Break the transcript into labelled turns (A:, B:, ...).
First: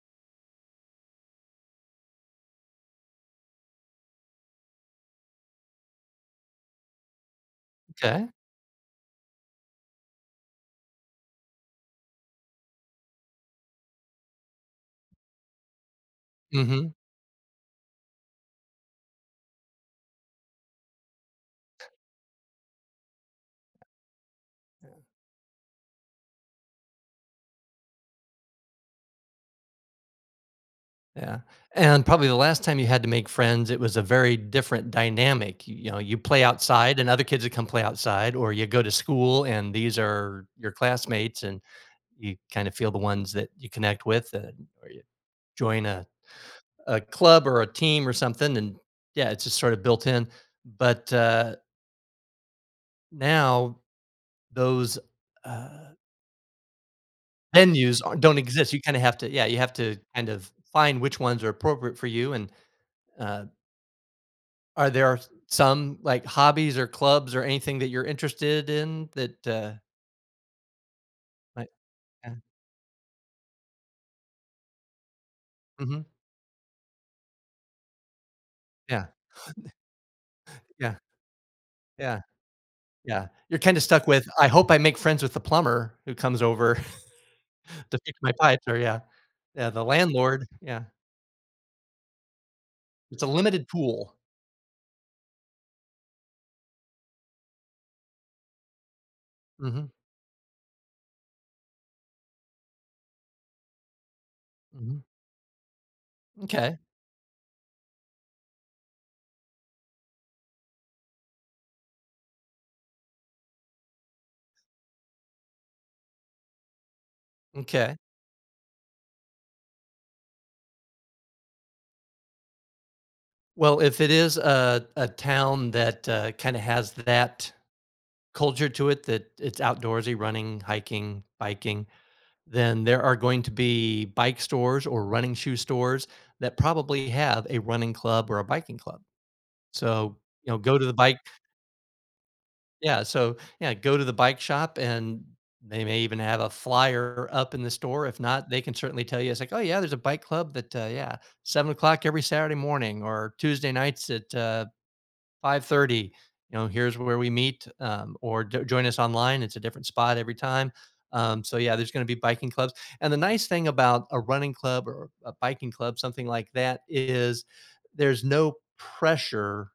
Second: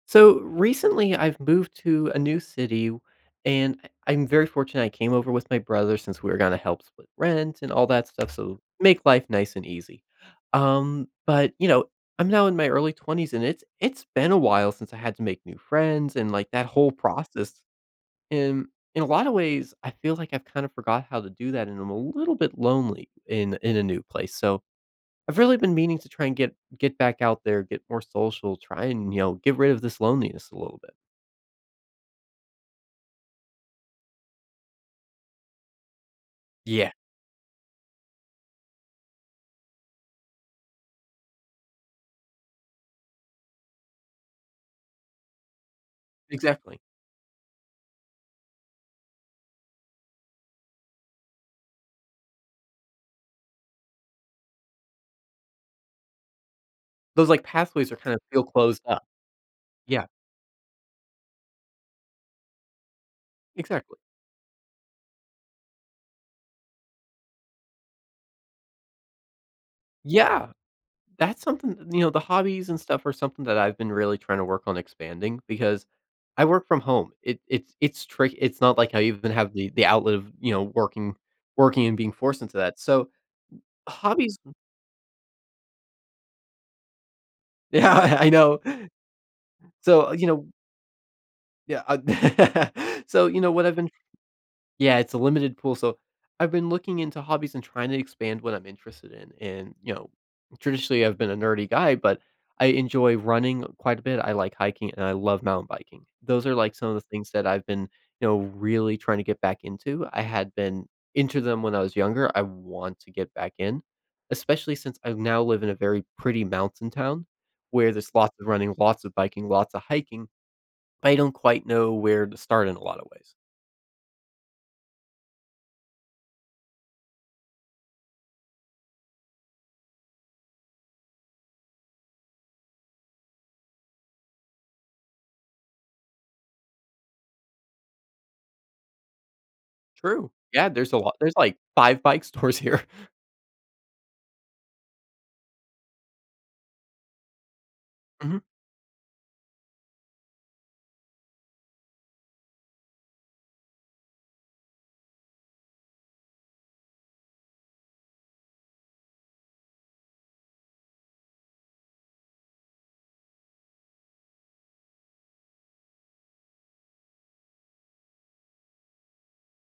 A: So, recently I've moved to a new city, and I I'm very fortunate, I came over with my brother since we were gonna help split rent and all that stuff,
B: M'kay.
A: so make life nice and easy. Um, but, you know, I'm now in my early 20s, and it's it's been a while since I had to make new friends, and, like, that whole
B: Mhm.
A: process, and in a lotta ways, I feel like I've kind of forgot how to do that, and I'm a little bit lonely in in a new place, so
B: Yeah.
A: I've really been meaning to try and get get back out there, get more social, try and, you know, get rid of this loneliness a little bit.
B: Yeah, and probably the last time you had to make friends, it was a very different dynamic, you you know, you play
A: Yeah.
B: outside and other kids would come play outside, or you go to school and these are your classmates, and you kinda feel the ones that you connect with that or you join a
A: Exactly.
B: a club or a team or something, and Yeah, it's just sorta built-in, but, uh now, those, uh
A: Those, like, pathways are
B: venues are
A: kinda
B: don't
A: feel
B: exist, you
A: closed
B: kinda
A: up.
B: have to Yeah, you have to
A: Yeah.
B: kind of f find which ones are appropriate for you and, uh
A: Exactly.
B: Are there s some, like, hobbies or clubs or anything that you're interested in that, uh
A: Yeah, that's
B: Li
A: something You know, the
B: Yeah.
A: hobbies and stuff are something that I've been really trying to work on expanding, because
B: Mhm.
A: I work from home, it it's it's trick it's not like I
B: Yeah.
A: even have the
B: [unintelligible]
A: the outlet of, you know,
B: Yeah.
A: working working and being
B: Yeah.
A: forced into that, so
B: Yeah. You're kinda stuck with,
A: hobbies
B: "I hope I make friends with the plumber who comes over
A: Yeah,
B: to fix
A: I I
B: my
A: know.
B: pipes." or Yeah. Yeah, the
A: So, uh, you know
B: landlord Yeah.
A: Yeah, uh
B: It's
A: So,
B: a
A: you know, what
B: limited
A: I've been
B: pool.
A: Yeah, it's a limited pool, so I've been looking into hobbies and trying to expand what I'm interested in, and
B: Mhm.
A: you know Traditionally, I've been a nerdy guy, but I enjoy running quite a bit, I like hiking,
B: Mhm.
A: and I love mountain biking. Those are, like,
B: M'kay.
A: some of the things that I've been, you know, really trying to get back into, I had been into them when I was younger, I want to get back in, especially since I now live in a very pretty mountain town, where
B: M'kay.
A: there's lots of running, lots of biking, lots of hiking, I don't quite know where to start in a lotta ways.
B: Well, if it is a a town that, uh, kinda has that culture to it, that it's outdoorsy, running, hiking, biking, then there are going to be bike stores or running shoe stores that probably have a running club or a biking club. So,
A: True.
B: you know,
A: Yeah,
B: go to
A: there's
B: the
A: a lot
B: bike
A: there's, like, 5 bike stores here.
B: Yeah, so Yeah, go to the bike shop and they may even have a flyer up in the store, if
A: Mhm.
B: not, they can certainly tell you, it's like, "Oh yeah, there's a bike club that, uh Yeah, 7:00 every Saturday morning or Tuesday nights at, uh, 5:30, you know, here's where we meet, um, or jo join us online, it's a different spot every time," um, so, yeah, there's gonna be biking clubs, and the nice thing about a running club or a biking club, something like that, is there's no pressure